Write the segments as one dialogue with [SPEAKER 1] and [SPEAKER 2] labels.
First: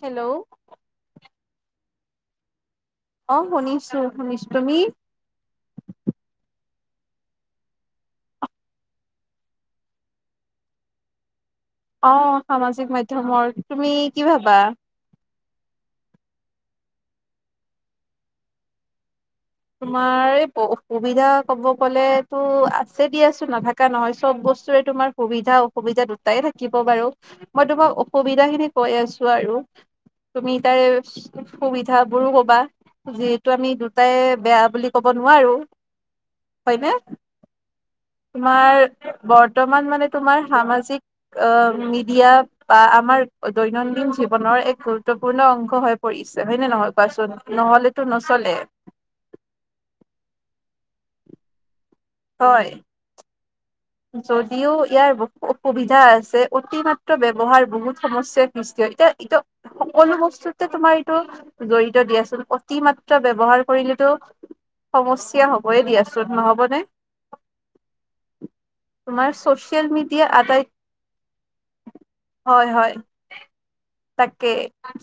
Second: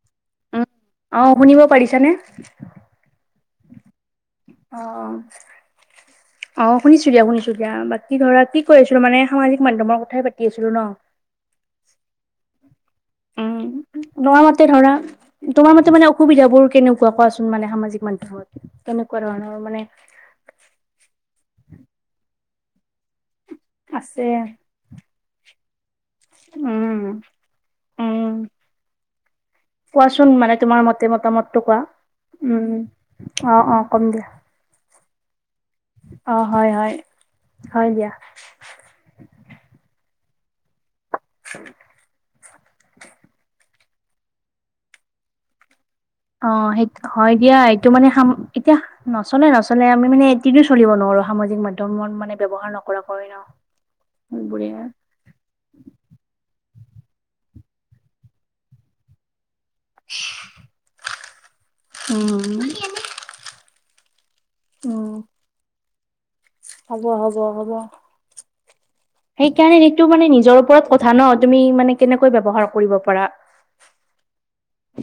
[SPEAKER 1] Hello
[SPEAKER 2] অ শুনিব পাৰিছানে?
[SPEAKER 1] অ শুনিছো। শুনিছো তুমি
[SPEAKER 2] অ, অ। অ শুনিছো দিয়া শুনিছো দিয়া বাকী ধৰা কি কয় আছিলো সামাজিক মাধ্যমৰ কথাই পাতি আছিলো ন?
[SPEAKER 1] অ সামাজিক মাধ্যম।
[SPEAKER 2] উম তোমাৰ মতে ধৰা তোমাৰ মতে মানে অসুবিধাবোৰ কেনেকুৱা কোৱাচোন মানে সামাজিক মাধ্যমত। কেনেকুৱা ধৰণৰ মানে?
[SPEAKER 1] তোমাৰ এই অসুবিধা ক'ব গলেতো আছে দিয়াচো নাথাকা নহয়
[SPEAKER 2] আছে
[SPEAKER 1] চব বস্তু টোৱে তোমাৰ সুবিধাও অসুবিধা দুটাই থাকিব বাৰু
[SPEAKER 2] উম,
[SPEAKER 1] মই তোমাক
[SPEAKER 2] উম।
[SPEAKER 1] অসুবিধা খিনি কৈ আছো আৰু।
[SPEAKER 2] কোৱাচোন মানে
[SPEAKER 1] তুমি
[SPEAKER 2] তোমাৰ
[SPEAKER 1] তাইৰ
[SPEAKER 2] মতে মতামতটো কোৱা।
[SPEAKER 1] সুবিধা বোৰো কবা
[SPEAKER 2] উম,
[SPEAKER 1] যিহেতু
[SPEAKER 2] অ'
[SPEAKER 1] আমি
[SPEAKER 2] অ' কম
[SPEAKER 1] দুটাই
[SPEAKER 2] দিয়া
[SPEAKER 1] বেয়া বুলি ক'ব নোৱাৰো।
[SPEAKER 2] অ, হয়
[SPEAKER 1] হয়নে
[SPEAKER 2] হয় হয় দিয়া।
[SPEAKER 1] তোমাৰ বৰ্তমান মানে তোমাৰ সামাজিক অ মিডিয়া বা আমাৰ দৈনন্দিন জীৱনৰ এক গুৰুত্বপূৰ্ণ অংশ হয়। পৰিছে
[SPEAKER 2] অ
[SPEAKER 1] নে নহয়
[SPEAKER 2] সেইটো
[SPEAKER 1] কোৱাচোন
[SPEAKER 2] হয় দিয়া এইটো
[SPEAKER 1] নহলেতো
[SPEAKER 2] মানে
[SPEAKER 1] নচলে
[SPEAKER 2] এতিয়া নচলে নচলে আমি মানে এদিনো চলিব নোৱাৰো সামাজিক মাধ্যমত মানে
[SPEAKER 1] হয়
[SPEAKER 2] ব্যৱহাৰ নকৰাকৈ ন।
[SPEAKER 1] যদিও
[SPEAKER 2] বঢ়িয়া।
[SPEAKER 1] ইয়াৰ বহুত অসুবিধা আছে অতি মাত্ৰ ব্যৱহাৰ বহুত সমস্যাই সমস্যা এতিয়া এতিয়া সকলো বস্তুতে তোমাৰ এইটো জড়িত দিয়াচোন
[SPEAKER 2] উম,
[SPEAKER 1] অতি মাত মাএ ব্যৱহাৰ কৰিলেটো
[SPEAKER 2] উম,
[SPEAKER 1] সমস্যা হ'বই দিয়া।
[SPEAKER 2] হ'ব হ'ব হ'ব।
[SPEAKER 1] তোমাৰ
[SPEAKER 2] সেইকাৰণে
[SPEAKER 1] ছচিয়েল
[SPEAKER 2] সেইটো
[SPEAKER 1] মিডিয়া
[SPEAKER 2] মানে নিজৰ
[SPEAKER 1] আটাইত
[SPEAKER 2] ওপৰত কথা ন তুমি মানে কেনেকৈ
[SPEAKER 1] হয়
[SPEAKER 2] ব্যৱহাৰ
[SPEAKER 1] হয়
[SPEAKER 2] কৰিব পাৰা।
[SPEAKER 1] তাকে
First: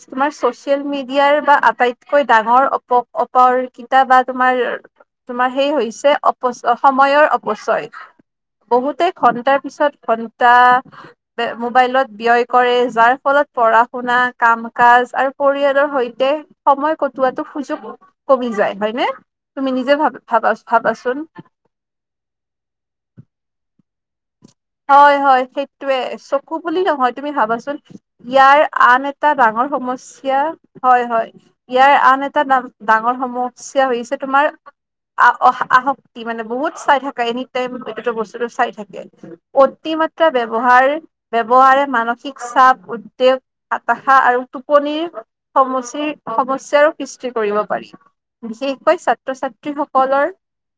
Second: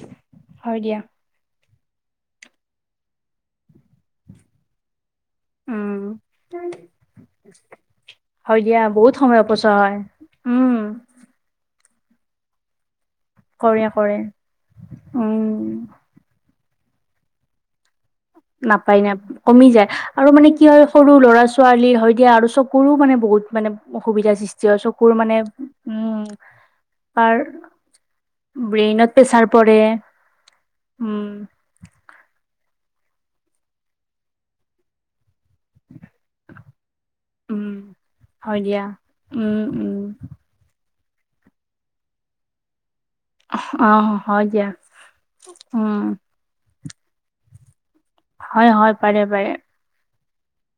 [SPEAKER 1] তোমাৰ
[SPEAKER 2] হয়
[SPEAKER 1] ছ'চিয়েল
[SPEAKER 2] দিয়া।
[SPEAKER 1] মিডিয়াৰ বা আটাইত - কৈ ডাঙৰ অপ অপৰ কেইটা বা তোমাৰ তোমাৰ সেই
[SPEAKER 2] উম,
[SPEAKER 1] হৈছে অপচয় সময়ৰ অপচয়।
[SPEAKER 2] হয় দিয়া
[SPEAKER 1] বহুতে
[SPEAKER 2] বহুত সময়
[SPEAKER 1] ঘন্টাৰ
[SPEAKER 2] অপচয় হয়।
[SPEAKER 1] পিছত ঘন্টা
[SPEAKER 2] উম,
[SPEAKER 1] মোবাইলত ব্যয় কৰে যাৰ ফলত পঢ়া
[SPEAKER 2] কৰে, কৰে।
[SPEAKER 1] শুনা কাম কাজ আৰু
[SPEAKER 2] উম,
[SPEAKER 1] পৰিয়ালৰ সৈতে সময় কটোৱাটো সুযোগ কমি যায়
[SPEAKER 2] নাপায়
[SPEAKER 1] হয়নে
[SPEAKER 2] নাপ কমি
[SPEAKER 1] তুমি
[SPEAKER 2] যায়
[SPEAKER 1] নিজে ভাব
[SPEAKER 2] আৰু মানে
[SPEAKER 1] ভাবা
[SPEAKER 2] কি হয় সৰু
[SPEAKER 1] ভাবাচোন
[SPEAKER 2] ল'ৰা ছোৱা ছোৱালী হয় দিয়া আৰু চকুৰো মানে বহুত মানে অসুবিধা সৃষ্টি চকুৰ
[SPEAKER 1] হয়
[SPEAKER 2] মানে
[SPEAKER 1] হয় সেইটোৱেয়ে
[SPEAKER 2] উম,
[SPEAKER 1] চকু বুলি নহয় তুমি
[SPEAKER 2] তাৰ
[SPEAKER 1] ভাবাচোন ইয়াৰ আন
[SPEAKER 2] ব্ৰেইনত
[SPEAKER 1] এ এটা
[SPEAKER 2] প্ৰেছাৰ
[SPEAKER 1] ডাঙৰ
[SPEAKER 2] পৰে
[SPEAKER 1] সমস্যা হয়, হয়।
[SPEAKER 2] উম,
[SPEAKER 1] ইয়াৰ আন এটা ডাঙৰ সমস্যা হৈছে তোমাৰ আ অহা আহশক্তি ই মানে বহুত চাই থাকা এনি টাইম
[SPEAKER 2] উম,
[SPEAKER 1] বস্তুটো
[SPEAKER 2] হয়
[SPEAKER 1] চাই
[SPEAKER 2] দিয়া।
[SPEAKER 1] থাকে।
[SPEAKER 2] উম, উম,
[SPEAKER 1] অতিমাত্ৰা ব্যৱহাৰ ব্যৱহাৰে মানসিক চাপ তেওঁক হতাশা
[SPEAKER 2] অ',
[SPEAKER 1] আৰু
[SPEAKER 2] হয় দিয়া।
[SPEAKER 1] টোপনিৰ
[SPEAKER 2] উম,
[SPEAKER 1] সমচিক সমস্যাৰো সৃষ্টি কৰিব পাৰি।
[SPEAKER 2] হয় হয়
[SPEAKER 1] বিশেষকৈ
[SPEAKER 2] পাৰে পাৰে
[SPEAKER 1] ছাত্ৰ-ছাত্ৰী সকলৰ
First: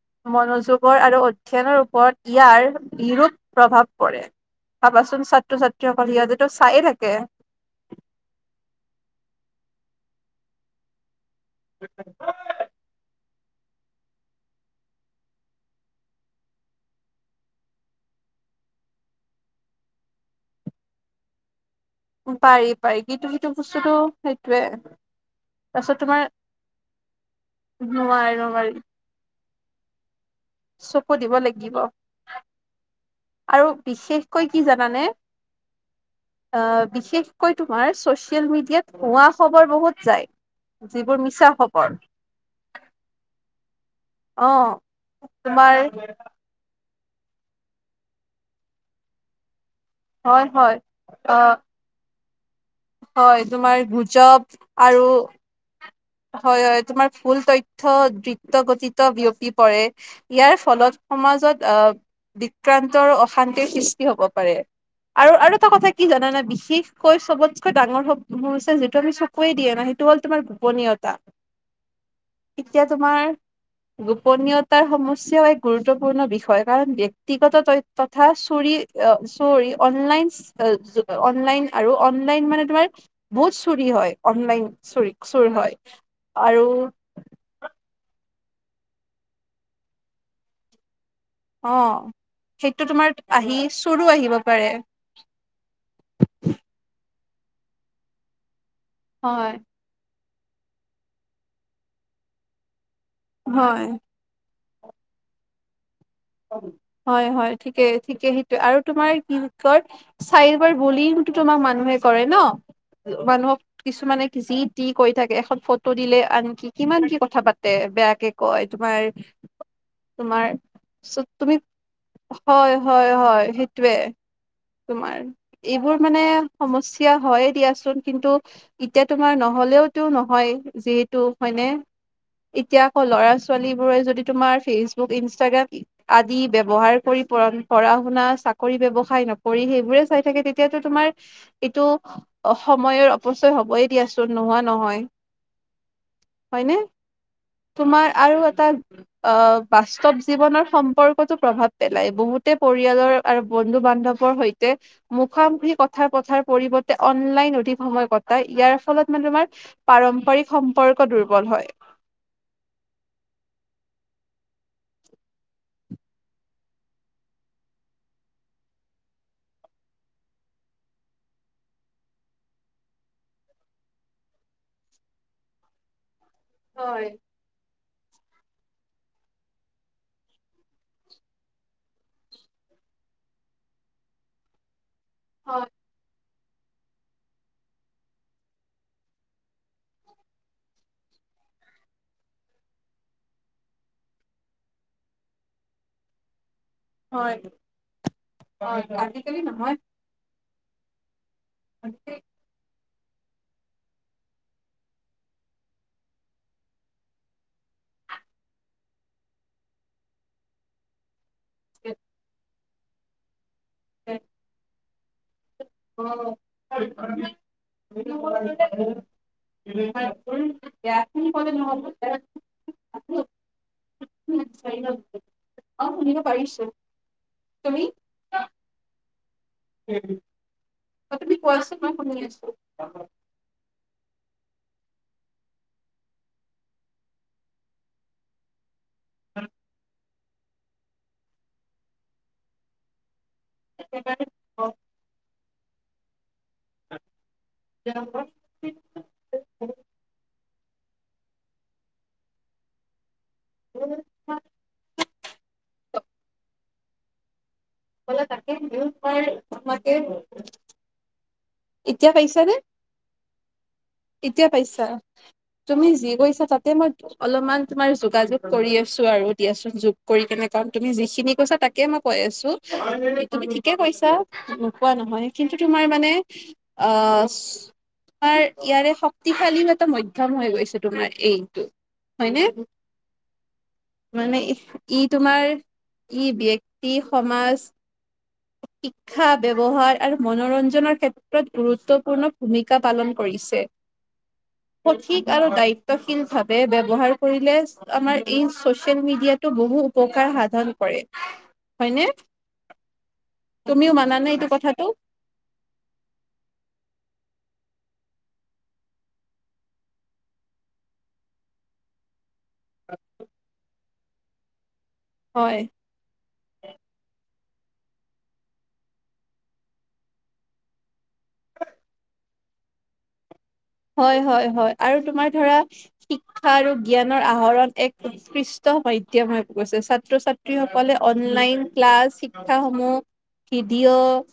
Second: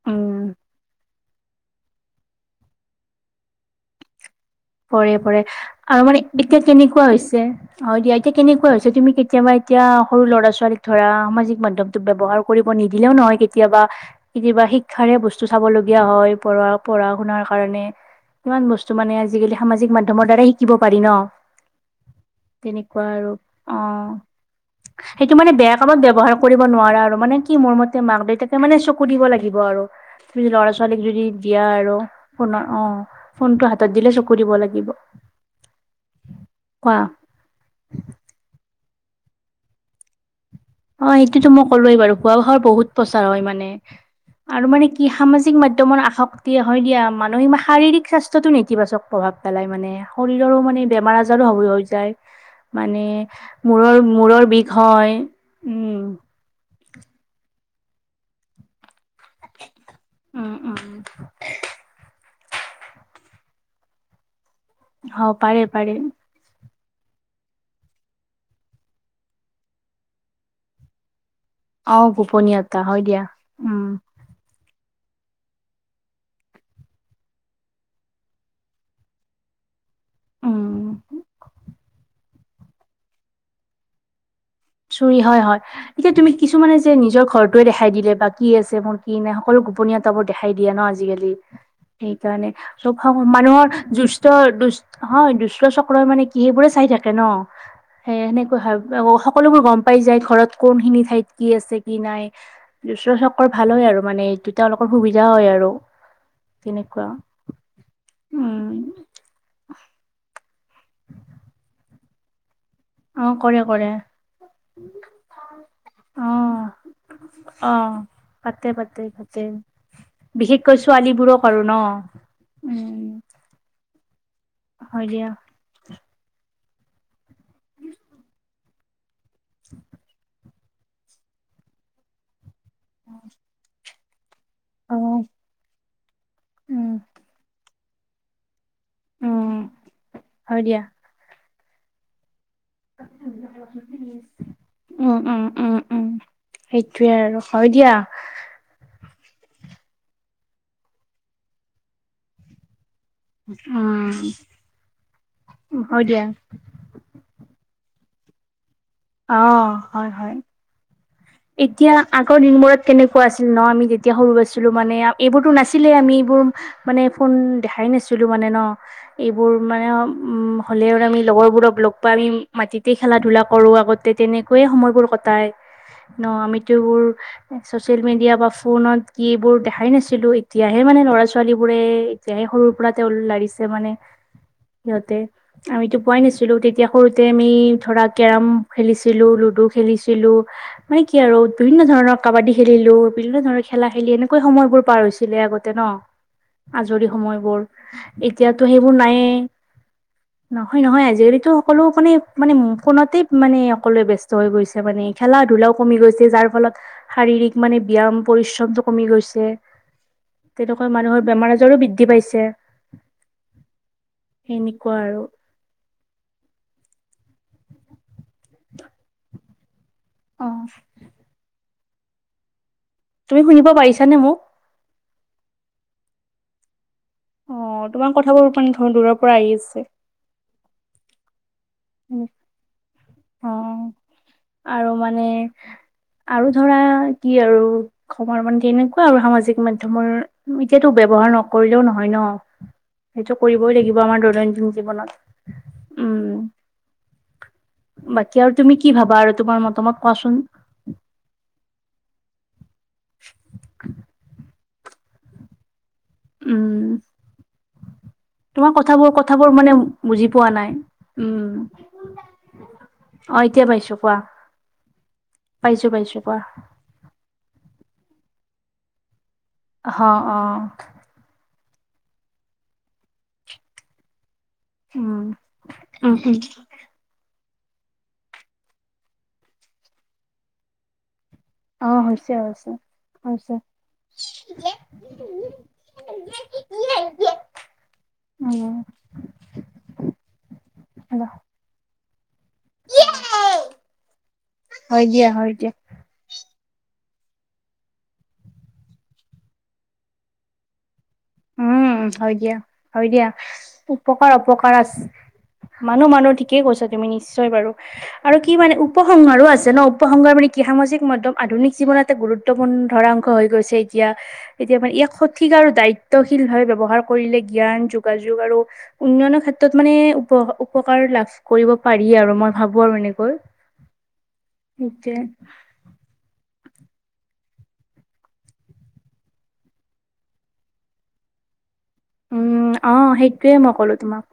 [SPEAKER 2] উম,
[SPEAKER 1] মনোযোগৰ আৰু পক্ষেপৰ ওপৰত ইয়াৰ বিৰোপ প্ৰভাৱ পৰে।
[SPEAKER 2] পৰে
[SPEAKER 1] ভাবাচোন
[SPEAKER 2] পৰে
[SPEAKER 1] ছাত্ৰ
[SPEAKER 2] আৰু
[SPEAKER 1] ছাত্ৰীসকল
[SPEAKER 2] মানে
[SPEAKER 1] সিহঁতেতো
[SPEAKER 2] এতিয়া
[SPEAKER 1] চায়ে
[SPEAKER 2] কেনেকুৱা
[SPEAKER 1] থাকে
[SPEAKER 2] হৈছে? অ দিয়া এতিয়া কেনেকুৱা হৈছে তুমি কেতিয়াবা এতিয়া সৰু ল'ৰা ছোৱালীক ধৰা [unintelligible] ব্যৱহাৰ কৰিব নিদিলেও নহয়। কেতিয়াবা কেতিয়াবা শিক্ষাৰে বস্তু চাব লগীয়া হয় পঢ়া পঢ়া শুনাৰ কাৰণে। কিমান বস্তু মানে আজিকালি সামাজিক মাধ্যমৰ দ্বাৰাই শিকিব পাৰি ন?
[SPEAKER 1] পাৰি পাৰি
[SPEAKER 2] তেনেকুৱা আৰু
[SPEAKER 1] কিন্তু সেইটো
[SPEAKER 2] অ
[SPEAKER 1] বস্তুটো সেইটোয়ে
[SPEAKER 2] সেইটো মানে বেয়া
[SPEAKER 1] তাৰপিছত
[SPEAKER 2] কামত
[SPEAKER 1] তোমাৰ
[SPEAKER 2] ব্যৱহাৰ কৰিব নোৱাৰা আৰু মানে কি মোৰ মতে মাক
[SPEAKER 1] নোৱাৰি
[SPEAKER 2] দেউতাকে
[SPEAKER 1] নোৱাৰি
[SPEAKER 2] মানে চকু দিব লাগিব আৰু। ফ্ৰিৰি ল'ৰা ছোৱালীক
[SPEAKER 1] চকু
[SPEAKER 2] যদি
[SPEAKER 1] দিব
[SPEAKER 2] দিয়া
[SPEAKER 1] লাগিব
[SPEAKER 2] আৰু ফোনৰ অ ফোনতটো হাতত দিলে চব।
[SPEAKER 1] কয় কি জানানে আহ
[SPEAKER 2] কোৱা
[SPEAKER 1] বিশেষ শেষকৈ তোমাৰ চচিয়েল মিডিয়াত ভোৱা খবৰ বহুত যায়
[SPEAKER 2] অ
[SPEAKER 1] যিবোৰ
[SPEAKER 2] সেইটোতো
[SPEAKER 1] মিছা
[SPEAKER 2] মই ক'লোৱেই
[SPEAKER 1] খবৰ
[SPEAKER 2] বাৰু ভুৱা ভাষাৰ বহুত প্ৰচাৰ হয় মানে
[SPEAKER 1] অ
[SPEAKER 2] আৰু মানে কি সামাজিক
[SPEAKER 1] তোমাৰ
[SPEAKER 2] মাধ্যমৰ আসক তিয়া হয় দিয়া মানুহে ই শাৰীৰিক স্বাস্থ্যটো নেতিবাচক প্ৰভাৱ পেলাই মানে
[SPEAKER 1] হয়
[SPEAKER 2] শৰীৰৰো
[SPEAKER 1] হয়
[SPEAKER 2] মানে বেমাৰ
[SPEAKER 1] অ
[SPEAKER 2] আজাৰো হ হৈ যায় মানে
[SPEAKER 1] হয় তোমাৰ
[SPEAKER 2] মূৰৰ
[SPEAKER 1] গুজব
[SPEAKER 2] মূৰৰ বিষ
[SPEAKER 1] আৰু
[SPEAKER 2] হয়
[SPEAKER 1] হয় হয় তোমাৰ ফুল তথ্য ত্ৰি ত্ৰ গঠিত বিয়পি পৰে
[SPEAKER 2] উম
[SPEAKER 1] ইয়াৰ
[SPEAKER 2] উম
[SPEAKER 1] ফলত সমাজত আহ বিক্ৰান্তৰ অ শান্তিৰ সৃষ্টি হ'ব পাৰে
[SPEAKER 2] হ
[SPEAKER 1] আৰু আৰু
[SPEAKER 2] পাৰে
[SPEAKER 1] এটা কথা
[SPEAKER 2] পাৰে
[SPEAKER 1] কি জানানা বিশেষ কৈ চবতকৈ ডাঙৰ সমস্যা হৈছে যিটো আমি চকুৱে দিয়া নাই সেইটো হ'ল তোমাৰ গোপনীয়তা
[SPEAKER 2] অ গোপনীয়তা
[SPEAKER 1] এতিয়া
[SPEAKER 2] হয় দিয়া
[SPEAKER 1] তোমাৰ
[SPEAKER 2] উম
[SPEAKER 1] গোপনীয়তাৰ সমস্যাও এক গুৰুত্বপূৰ্ণ বিষয় কাৰণ ব্যক্তিগত তথ তথা চোৰি অ চৰি অনলাইন
[SPEAKER 2] উম,
[SPEAKER 1] অনলাইন আৰু অন লাইন মানে তোমাৰ বহুত চুৰি হয় অনলাইন
[SPEAKER 2] চুৰি হয় হয় এতিয়া তুমি
[SPEAKER 1] আৰু
[SPEAKER 2] কিছুমানে যে নিজৰ ঘৰৰতোৱে দেখাই দিলে বা কি আছে মোৰ কি নাই সকলো গোপনীয়তাবোৰ দেখাই দিয়ে ন আজিকালি
[SPEAKER 1] অ
[SPEAKER 2] সেইকাৰণে
[SPEAKER 1] সেইটো
[SPEAKER 2] চব
[SPEAKER 1] তোমাৰ
[SPEAKER 2] সম
[SPEAKER 1] আহি
[SPEAKER 2] মানুহৰ
[SPEAKER 1] চোৰো
[SPEAKER 2] জুস্থ
[SPEAKER 1] আহিব পাৰে
[SPEAKER 2] দুচ হয় দুষ্ট চক্ৰই মানে কি সেইবোৰে চাই থাকে ন সেই সেনেকুৱা হয় অ
[SPEAKER 1] হয়
[SPEAKER 2] সকলোবোৰ গম পাই যায় ঘৰত কোন খিনিত ঠাইত কি আছে কি নাই দুষ্ট চকৰ ভাল হয় আৰু মানে এইটো তেওঁলোকৰ সুবিধা হয় আৰু তেনেকুৱা।
[SPEAKER 1] হয় হয় ঠিকে ঠিকে সেইটো
[SPEAKER 2] উম,
[SPEAKER 1] আৰু তোমাৰ কি কৰ চাইবাৰ বুলিয়ে তোমাক মানুহে কৰে ন
[SPEAKER 2] অ'
[SPEAKER 1] মানুহক
[SPEAKER 2] কৰে কৰে
[SPEAKER 1] কিছুমানে জি টি কৈ থাকে এখন ফটো দিলে আনকি
[SPEAKER 2] অ'
[SPEAKER 1] কিমান কি কথা পাতে বেয়াকে কয় তোমাৰ
[SPEAKER 2] তাকে
[SPEAKER 1] তোমাৰ চোপ তুমি
[SPEAKER 2] ন
[SPEAKER 1] হয়
[SPEAKER 2] উম।
[SPEAKER 1] হয় হয় সেইটোয়ে
[SPEAKER 2] হয়
[SPEAKER 1] তোমাৰ
[SPEAKER 2] দিয়া
[SPEAKER 1] এইবোৰ মানে সমস্যা হয়ে দিয়াচোন কিন্তু এতিয়া তোমাৰ নহ'লেওতো নহয় যিহেতু হয়নে এতিয়া আকৌ ল'ৰা ছোৱালী বোৰে যদি তোমাৰ
[SPEAKER 2] অ
[SPEAKER 1] ফেচবুক ইনষ্টাগ্ৰাম আদি
[SPEAKER 2] উম
[SPEAKER 1] ব্যৱহাৰ কৰি প পঢ়া শুনা চাকৰি ব্যৱসায় নক
[SPEAKER 2] উম
[SPEAKER 1] কৰি সেইবোৰে চাই থাকে
[SPEAKER 2] হয়
[SPEAKER 1] তেতিয়াটো
[SPEAKER 2] দিয়া
[SPEAKER 1] তোমাৰ এইটো অসময়ৰ অপচয় হবই দিয়াচোন নোহোৱা নহয়
[SPEAKER 2] উম উম উম উম
[SPEAKER 1] হয়নে
[SPEAKER 2] সেইটোৱে আৰু হয় দিয়া
[SPEAKER 1] তোমাৰ আৰু এটা অ বাস্তৱ জীৱনৰ সম্পৰ্কতো প্ৰভাৱ পেলাই বহুতে পৰিয়ালৰ আৰু বন্ধু বান্ধৱৰ
[SPEAKER 2] উম
[SPEAKER 1] সৈতে মুখামুখি
[SPEAKER 2] হয়
[SPEAKER 1] কথাৰ
[SPEAKER 2] দিয়া
[SPEAKER 1] পথাৰ পৰিবত তে অনলাইন অধিক সময় কটাই ফলত মানে
[SPEAKER 2] অ
[SPEAKER 1] তোমাৰ
[SPEAKER 2] হয় হয়
[SPEAKER 1] পাৰম্পৰিক সম্পৰ্ক দুৰ্বল হয়
[SPEAKER 2] এতিয়া আগৰ দিনবোৰত কেনেকুৱা আছিল ন আমি তেতিয়া সৰু আইছিলোঁ মানে এইবোৰতো নাছিলেই আমি এইবোৰ মানে ফোন দেখাই নাছিলোঁ মানে ন এইবোৰ মানে ওম হ'লেও আৰু আমি লগৰবোৰক লগ পাই আমি মাটিতেই খেলা ধূলা কৰোঁ আগত তে তেনেকৈয়ে সময়বোৰ কটাই ন আমিতবোৰ
[SPEAKER 1] হয়
[SPEAKER 2] এ চচিয়েল মিডিয়া বা ফোনত কি এইবোৰ দেখাই নাছিলো এতিয়াহে মানে ল'ৰা - ছোৱালীবোৰে তিয়া সৰুৰ পৰা তেওঁ লাৰিছে মানে সিহঁতে
[SPEAKER 1] হয়
[SPEAKER 2] আমিতো পোৱাই নাছিলোঁ তেত তিয়া সৰুতে আমি ধৰা কেৰম খেলিছিলোঁ, লুডু খেলিছিলোঁ মানে কি আৰু বিভিন্ন ধৰণৰ কাবাডী খেলিলো, বিভিন্ন ধৰণৰ খেলা খেলি এনেকৈ সময়বোৰ পাৰ হৈছিলে আগতে ন। [inaudible] আজৰি
[SPEAKER 1] হয়
[SPEAKER 2] সময়বোৰ এতিয়াতো
[SPEAKER 1] অ',
[SPEAKER 2] সেইবোৰ নাইয়ে
[SPEAKER 1] আজিকালি নহয়।
[SPEAKER 2] নহয় নহয় আজৰিতো সকলো
[SPEAKER 1] অ',
[SPEAKER 2] মানে মানে ফোনতে মানে সকলোৱে ব্যস্ত হৈ গৈছে মানে খেলা - ধূলা কমি গৈছে যাৰ ফলত শাৰীৰিক মানে ব্যায়াম পৰিশ্ৰমটো কমি গৈছে। তেনেকুৱা মানুহৰ বেমাৰ আজাৰো বৃদ্ধি পাইছে এনেকুৱা আৰু।
[SPEAKER 1] [unintelligible] [unintelligible]
[SPEAKER 2] অ
[SPEAKER 1] সি কলে নহ'ব [unintelligible]
[SPEAKER 2] তুমি শুনিব পাৰিছানে মোক?
[SPEAKER 1] [unintelligible] অ শুনিব পাৰিছো। তুমি?
[SPEAKER 2] অ তোমাৰ কথাবোৰ মানে ধৰ দূৰৰ পৰা আহি আছে।
[SPEAKER 1] উম, অ তুমি কোৱাচোন মই শুনি আছোঁ। [unintelligible]
[SPEAKER 2] অ। আৰু মানে আৰু ধৰা কি আৰু খবৰ [unintelligible] অ আৰু সামাজিক মাধ্যমৰ এতিয়াতো ব্যৱহাৰ নকৰিলেও নহয় ন। সেইটো কৰিবই লাগিব আমাৰ দৈনন্দিন জীৱনত উম।
[SPEAKER 1] [unintelligible]
[SPEAKER 2] বাকী আৰু তুমি কি ভাবা আৰু তোমাৰ মতামত কোৱাচোন?
[SPEAKER 1] [unintelligible]
[SPEAKER 2] উম। তোমাৰ কথাবোৰ কথাবোৰ মানে বুজি পোৱা নাই উম।
[SPEAKER 1] এতিয়া পাইছানে?
[SPEAKER 2] অঁ এতিয়া পাইছোঁ।
[SPEAKER 1] এতিয়া পাইছা, তুমি যি
[SPEAKER 2] পাইছো কোৱা
[SPEAKER 1] কৈছা তাতে মই অলপমান তোমাৰ যোগাযোগ কৰি আছো আৰু দিয়াচোন যোগ
[SPEAKER 2] অ
[SPEAKER 1] কৰি
[SPEAKER 2] অ
[SPEAKER 1] কেনে কাৰণ তুমি যিখিনি কৈছা তাক কে মই কৈ আছো তুমি ঠিকে কৈছা নোকোৱা
[SPEAKER 2] উম
[SPEAKER 1] নহয় কিন্তু তোমাৰ মানে
[SPEAKER 2] উম উম
[SPEAKER 1] অ চ তোমাৰ ইয়াৰে শক্তিশালী এটা মাধ্যম হৈ গৈছে তোমাৰ এই।
[SPEAKER 2] অ হৈছে হৈছে হৈছে।
[SPEAKER 1] মানে ইহ ই তোমাৰ ই ব্যক্তি সমাজ
[SPEAKER 2] উম
[SPEAKER 1] শিক্ষা ব্যৱহাৰ আৰু মনোৰঞ্জনৰ ক্ষেত্ৰত গুৰুত্বপূৰ্ণ ভূমিকা পালন ক হৈছে
[SPEAKER 2] হয় দিয়া
[SPEAKER 1] সঠিক আৰু
[SPEAKER 2] হয় দিয়া
[SPEAKER 1] দায়ি ত্বশিলভাৱে ব্যৱহাৰ কৰিলে আমাৰ এই চচিয়েল মিডিয়াটো বহু উপকাৰ সাধন কৰে।
[SPEAKER 2] উম
[SPEAKER 1] হয়নে
[SPEAKER 2] হয় দিয়া, হয় দিয়া
[SPEAKER 1] তুমিও মানানে
[SPEAKER 2] উপকাৰ
[SPEAKER 1] এইটো
[SPEAKER 2] অপকাৰ
[SPEAKER 1] কথাটো
[SPEAKER 2] আছ মানুহ মানুহ ঠিকেই কৈছা তুমি নিশ্চয় বাৰু। আৰু কি মানে উপসংহাৰো আছে ন, উপসংহাৰ মানে কি সামাজিক মাধ্যম আধুনিক জীৱনত এটা গুৰুত ত্বপূৰ্ণ ধৰাংশ হৈ গৈছে এতিয়া এতিয়া মানে ইয়াক সঠিক
[SPEAKER 1] হয়
[SPEAKER 2] আৰু দায়ি ত্বশীলভাৱে ব্যৱহাৰ কৰিলে জ্ঞান, যোগাযোগ আৰু উন্নয়নৰ ক্ষেত্ৰত মানে উপ উপকাৰ লাভ কৰিব পাৰি আৰু মই ভাবো আৰু এনেকৈ।
[SPEAKER 1] হয় হয় হয় আৰু
[SPEAKER 2] সেইটোৱে
[SPEAKER 1] তোমাৰ ধৰা শিক্ষা আৰু জ্ঞানৰ আহৰণ এক সৃষ্ট মাধ্যম হৈ গৈছে ছাত্ৰ - ছাত্ৰীসকলে অনলাইন ক্লাছ শিক্ষা
[SPEAKER 2] উম
[SPEAKER 1] সমূহ
[SPEAKER 2] অ সেইটোয়ে মই ক'লো তোমাক
[SPEAKER 1] ভিডিঅ'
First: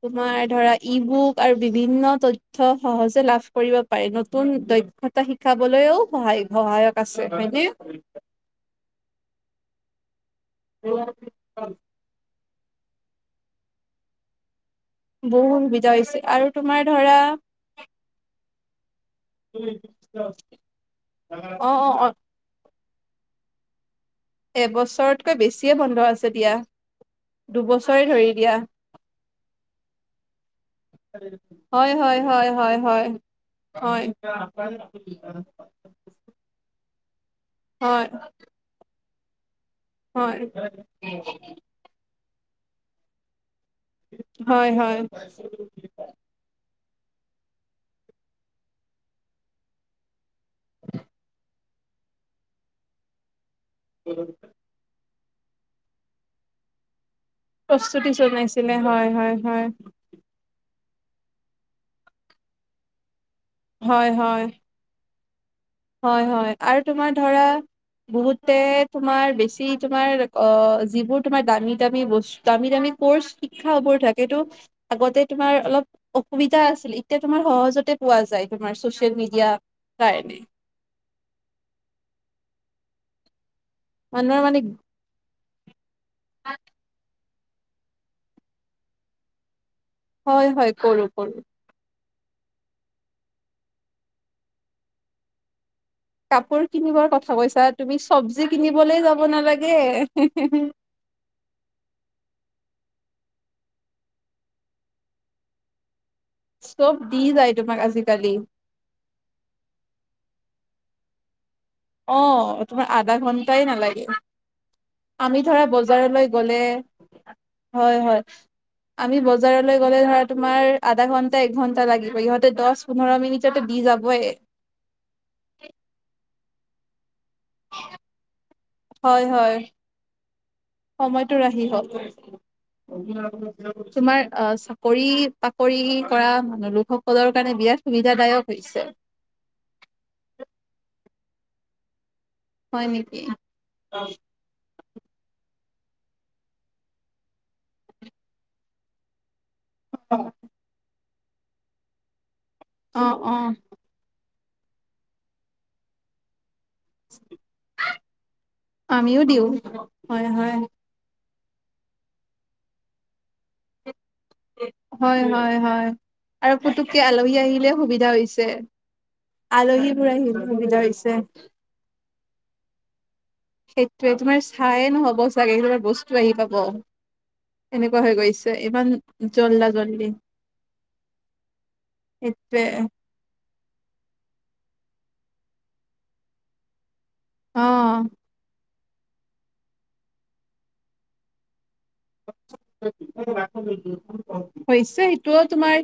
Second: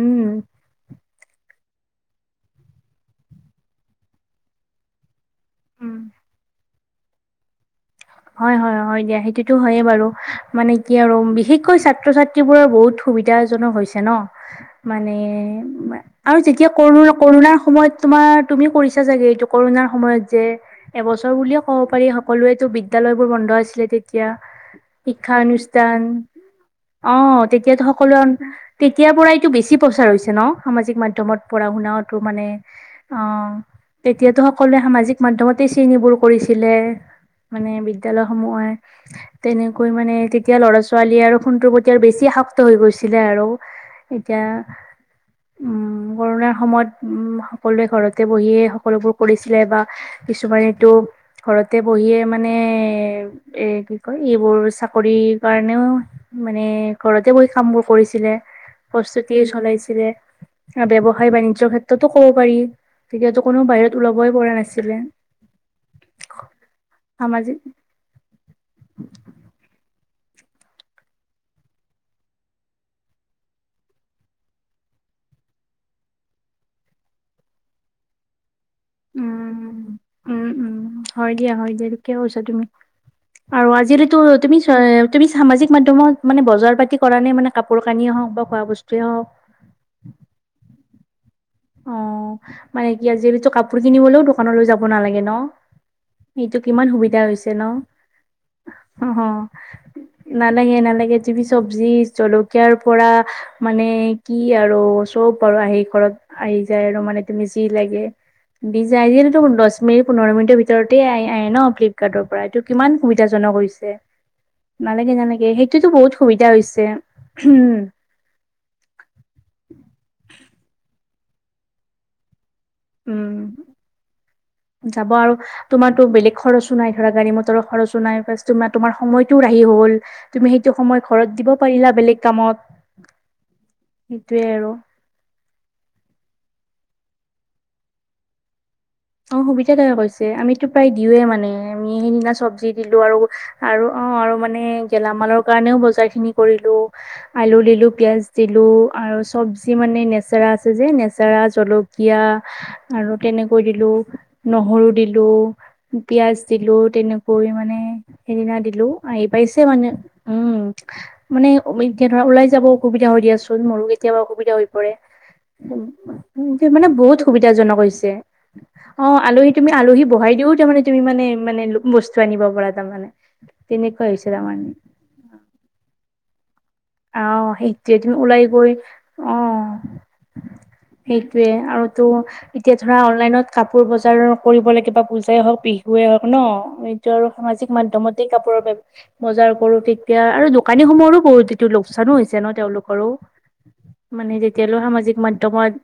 [SPEAKER 2] উম
[SPEAKER 1] তোমাৰ ধৰা ই বুক আৰু বিভিন্ন তথ্য সহজে লাভ কৰিব পাৰি নতুন দক্ষতা শ খাবলৈও সহায় সহায়ক আছে হয় নে?
[SPEAKER 2] হয় হয় হয় দিয়া সেইটোতো হয়ে বাৰু মানে কি আৰু বিশেষকৈ ছাত্ৰ-ছাত্ৰী বোৰৰ বহুত সুবিধাজনক হৈছে ন। মানে
[SPEAKER 1] বহুত সুবিধা হৈছে
[SPEAKER 2] আৰু যেতিয়া
[SPEAKER 1] তোমাৰ
[SPEAKER 2] কৰোণা
[SPEAKER 1] ধৰা
[SPEAKER 2] কৰোণাৰ সময়ত তোমাৰ তুমি কৰিছা চাগে এইটো। কৰোণাৰ সময়ত যে এবছৰ বুলিয়ে
[SPEAKER 1] অ
[SPEAKER 2] ক'ব
[SPEAKER 1] অ
[SPEAKER 2] পাৰি সকলোৱেতো বিদ্যালয় বোৰ বন্ধ আছিলে তে এতিয়া
[SPEAKER 1] এবছৰতকৈ বেছিয়ে বন্ধ
[SPEAKER 2] শিক্ষানুষ্ঠান
[SPEAKER 1] আছে দিয়া
[SPEAKER 2] অ তেতিয়াতো
[SPEAKER 1] দুবছৰে
[SPEAKER 2] সকলো
[SPEAKER 1] ধৰি দিয়া
[SPEAKER 2] তেতিয়াৰ পৰাই এইটো বেছি প্ৰচাৰ হৈছে ন সামাজিক মাধ্যমত পঢ়া
[SPEAKER 1] হয়
[SPEAKER 2] শুনাতো
[SPEAKER 1] হয়
[SPEAKER 2] মানে
[SPEAKER 1] হয় হয় হয়
[SPEAKER 2] অ
[SPEAKER 1] হয়
[SPEAKER 2] তেতিয়াতো সকলোৱে সামাজিক মাধ্যমতে তেনেবোৰ কৰিছিলে। মানে
[SPEAKER 1] হয়
[SPEAKER 2] বিদ্যালয় সমূহৰ তেনেকৈ মানে
[SPEAKER 1] হয়
[SPEAKER 2] তেতিয়া ল'ৰা ছোৱালীয়ে আৰু ফোনটোৰ প্ৰতি বেছি আসক্ত হৈ গৈছিলে আৰু এতিয়া।
[SPEAKER 1] হয় হয়
[SPEAKER 2] উম কৰোণাৰ সময়ত উম সকলোৱে ঘৰতে বহিয়ে সকলোবোৰ কৰিছিলে বা কিছুমানটো ঘৰতে বহিয়ে মানে এ কি কয় এইবোৰ চাকৰি কাৰণেও মানে ঘৰতে বহি কামবোৰ
[SPEAKER 1] প্ৰস্তুতি
[SPEAKER 2] কৰিছিলে
[SPEAKER 1] জনাইছিলে হয় হয়
[SPEAKER 2] প্ৰস্তুতি
[SPEAKER 1] হয়
[SPEAKER 2] চলাইছিলে। ব্যৱসায় বানিজ্যৰ ক্ষেত্ৰতো ক'ব পাৰি তেতিয়াটো কোনো বাহিৰত
[SPEAKER 1] হয়
[SPEAKER 2] ওলাবই
[SPEAKER 1] হয়
[SPEAKER 2] পৰা নাছিলে।
[SPEAKER 1] হয় হয় আৰু তোমাৰ ধৰা
[SPEAKER 2] সামাজিক
[SPEAKER 1] বহুতে তোমাৰ বেছি তোমাৰ অ যিবোৰ তোমাৰ দামী দামী বস্তু দামী দামী কৰ্চ শিক্ষাবোৰ থাকেতো আগতে তোমাৰ অলপ অসুবিধা আছিল এতিয়া তোমাৰ সহজতে পোৱা যায়। তোমাৰ চচিয়েল
[SPEAKER 2] উম
[SPEAKER 1] মিডিয়াৰ কাৰণে।
[SPEAKER 2] উম উম হয় দিয়া হয় দিয়া ঠিকে কৈছা তুমি আৰু আজি কালিটো
[SPEAKER 1] মানুহৰ
[SPEAKER 2] তুমি
[SPEAKER 1] মানে
[SPEAKER 2] চ তুমি সামাজিক মাধ্যমত মানে বজাৰ পাতি কৰা নে মানে কাপোৰ কানিয়েই হওক বা খোৱা বস্তুৱেই হওক?
[SPEAKER 1] হয় হয় কৰোঁ কৰোঁ।
[SPEAKER 2] অ মানে কি আজি কালিটো কাপোৰ কিনিবলৈও দোকানলৈ যাব নালাগে ন। এইটো
[SPEAKER 1] কাপোৰ
[SPEAKER 2] কিমান
[SPEAKER 1] কিনিবৰ
[SPEAKER 2] সুবিধা
[SPEAKER 1] কথা
[SPEAKER 2] হৈছে
[SPEAKER 1] কৈছা
[SPEAKER 2] ন
[SPEAKER 1] তুমি চব্জি কিনিবলৈ
[SPEAKER 2] অ
[SPEAKER 1] যাব নালাগে
[SPEAKER 2] নালাগে নালাগে। চব্জি জলকীয়াৰ পৰা মানে কি আৰু চব আৰু আহেই ঘৰত আহি যায়
[SPEAKER 1] চব
[SPEAKER 2] আৰু
[SPEAKER 1] দি
[SPEAKER 2] মানে তুমি
[SPEAKER 1] যায়
[SPEAKER 2] যি
[SPEAKER 1] তোমাক
[SPEAKER 2] লাগে।
[SPEAKER 1] আজিকালি
[SPEAKER 2] আজি কালিটো দহ মিনিট পোন্ধৰ মিনিটৰ ভিতৰতে আহে ন ফ্লিপ
[SPEAKER 1] অ
[SPEAKER 2] কাৰ্ডৰ পৰা এইটো
[SPEAKER 1] তোমাৰ
[SPEAKER 2] কিমান
[SPEAKER 1] আধা
[SPEAKER 2] সুবিধাজনক
[SPEAKER 1] ঘন্টাই
[SPEAKER 2] হৈছে।
[SPEAKER 1] নালাগে
[SPEAKER 2] নালোগে
[SPEAKER 1] আমি
[SPEAKER 2] নালাগে
[SPEAKER 1] ধৰা
[SPEAKER 2] সেইটোতো বহুত
[SPEAKER 1] বজাৰলৈ
[SPEAKER 2] সুবিধা
[SPEAKER 1] গ'লে
[SPEAKER 2] হৈছে উম।
[SPEAKER 1] হয় হয় আমি বজাৰলৈ গ'লে ধৰা তোমাৰ আধা ঘণ্টা এক ঘণ্টা লাগিব ইহঁতে দহ পোন্ধৰ
[SPEAKER 2] উম
[SPEAKER 1] মিনিটতে দি যাবই।
[SPEAKER 2] যাব আৰু তোমাৰতো বেলেগ খৰচো নাই ধৰা গাড়ী মটৰ ধৰক খৰচ নাই তোমাৰ
[SPEAKER 1] হয়
[SPEAKER 2] সময়টোও
[SPEAKER 1] হয়
[SPEAKER 2] আহি হ'ল তুমি সেইটো সময়
[SPEAKER 1] সময়টো
[SPEAKER 2] ঘৰত দিব
[SPEAKER 1] ৰাহি হ'ল
[SPEAKER 2] পাৰিলা বেলেগ কামত।
[SPEAKER 1] তোমাৰ
[SPEAKER 2] সেইটোয়ে
[SPEAKER 1] অ
[SPEAKER 2] আৰু
[SPEAKER 1] চাকৰিৰ চাকৰি কৰা লোকসকলৰ কাৰণে বিৰাট সুবিধাদায়ক হৈছে।
[SPEAKER 2] অ সুবিধাদায়ক হৈছে আমিতো প্ৰায় দিওঁয়ে মানে আমি সেইদিনা চব চব্জি
[SPEAKER 1] হয়
[SPEAKER 2] দিলো আৰু
[SPEAKER 1] নেকি
[SPEAKER 2] আৰু অ মানে। গেলামালৰ কাৰণেও বজাৰখিনি কৰিলোঁ আলু দিলো পিয়াঁজ দিলো আৰু চব্জি মানে নেচেৰা আছে যে নেচেৰা জলকীয়া
[SPEAKER 1] অ
[SPEAKER 2] আৰু
[SPEAKER 1] অ
[SPEAKER 2] তেনেকৈ দি লো নহৰু দিলোঁ পিয়াঁজ দিলোঁ। তেনেকৈ মানে, সেইদিনা দিলোঁ,
[SPEAKER 1] আমিও
[SPEAKER 2] আহি
[SPEAKER 1] দিওঁ
[SPEAKER 2] পাইছে মানে।
[SPEAKER 1] হয় হয়
[SPEAKER 2] উম! মানে, এতিয়া ধৰা, ওলাই যাব অসুবিধা হৈ দিয়াচোন! মোৰো কেতিয়াবা অসু সুবিধা হৈ পৰে।
[SPEAKER 1] হয় হয়
[SPEAKER 2] উম,
[SPEAKER 1] হয়
[SPEAKER 2] উম, এতিয়া মানে, বহুত সুবিধাজনক হৈছে।
[SPEAKER 1] ছে।
[SPEAKER 2] অ'! আলহী তুমি, আলহী বহাই দিওঁ, তাৰমানে তুমি
[SPEAKER 1] হৈছে
[SPEAKER 2] মানে, মানে বস্তু আনিব পাৰা তাৰমানে। তেনেকুৱা
[SPEAKER 1] সেইটোৱে!
[SPEAKER 2] হৈছে
[SPEAKER 1] তোমাৰ
[SPEAKER 2] তাৰমানে
[SPEAKER 1] চাইয়ে নহ'ব চাগে! তোমাৰ বস্তু আহি পাব।
[SPEAKER 2] অ সেইটোৱে
[SPEAKER 1] এনেকুৱা
[SPEAKER 2] তুমি
[SPEAKER 1] হৈ
[SPEAKER 2] ওলাই
[SPEAKER 1] গৈছে।
[SPEAKER 2] গৈ
[SPEAKER 1] ইমান, জল্দা-জল্দি।
[SPEAKER 2] সেইটোৱে, আৰুতো এতিয়া ধৰা, অনলাইনত কাপোৰ বজাৰ কৰিব লাগিব। পূজাই হওঁক, বিহুৱে হওঁক ন'? [unintelligible] আৰু
[SPEAKER 1] অ
[SPEAKER 2] সামাজিক মাধ্যমতেই কাপোৰৰ [unintelligible] বজাৰ কৰোঁ। তেতিয়া আৰু দোকানীসমূহৰো বহুত টো লোকচানো হৈছে ন'! তেওঁলোকৰো। মানে, যেতিয়ালৈ
[SPEAKER 1] হৈছে
[SPEAKER 2] সামাজিক
[SPEAKER 1] সেইটোও
[SPEAKER 2] মাধ্যমত,
[SPEAKER 1] তোমাৰ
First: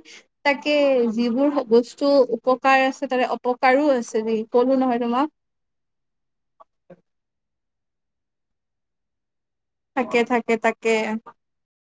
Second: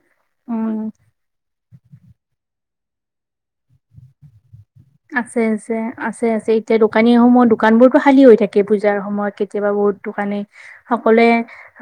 [SPEAKER 1] তাকে
[SPEAKER 2] উম।
[SPEAKER 1] যিবোৰ বস্তু উপকাৰ আছে, তাৰে অপকাৰো আছে, ঢেই।
[SPEAKER 2] আছে-আছে, আছে-আছে। এতিয়া, দোকানী সমূহত, দোকান বোৰতো খালী হৈ থাকে, পুজাৰ সময়ত। কে কেতিয়াবা বহুত
[SPEAKER 1] থাকে
[SPEAKER 2] দোকানী,
[SPEAKER 1] থাকে তাকে
[SPEAKER 2] সকলোৱে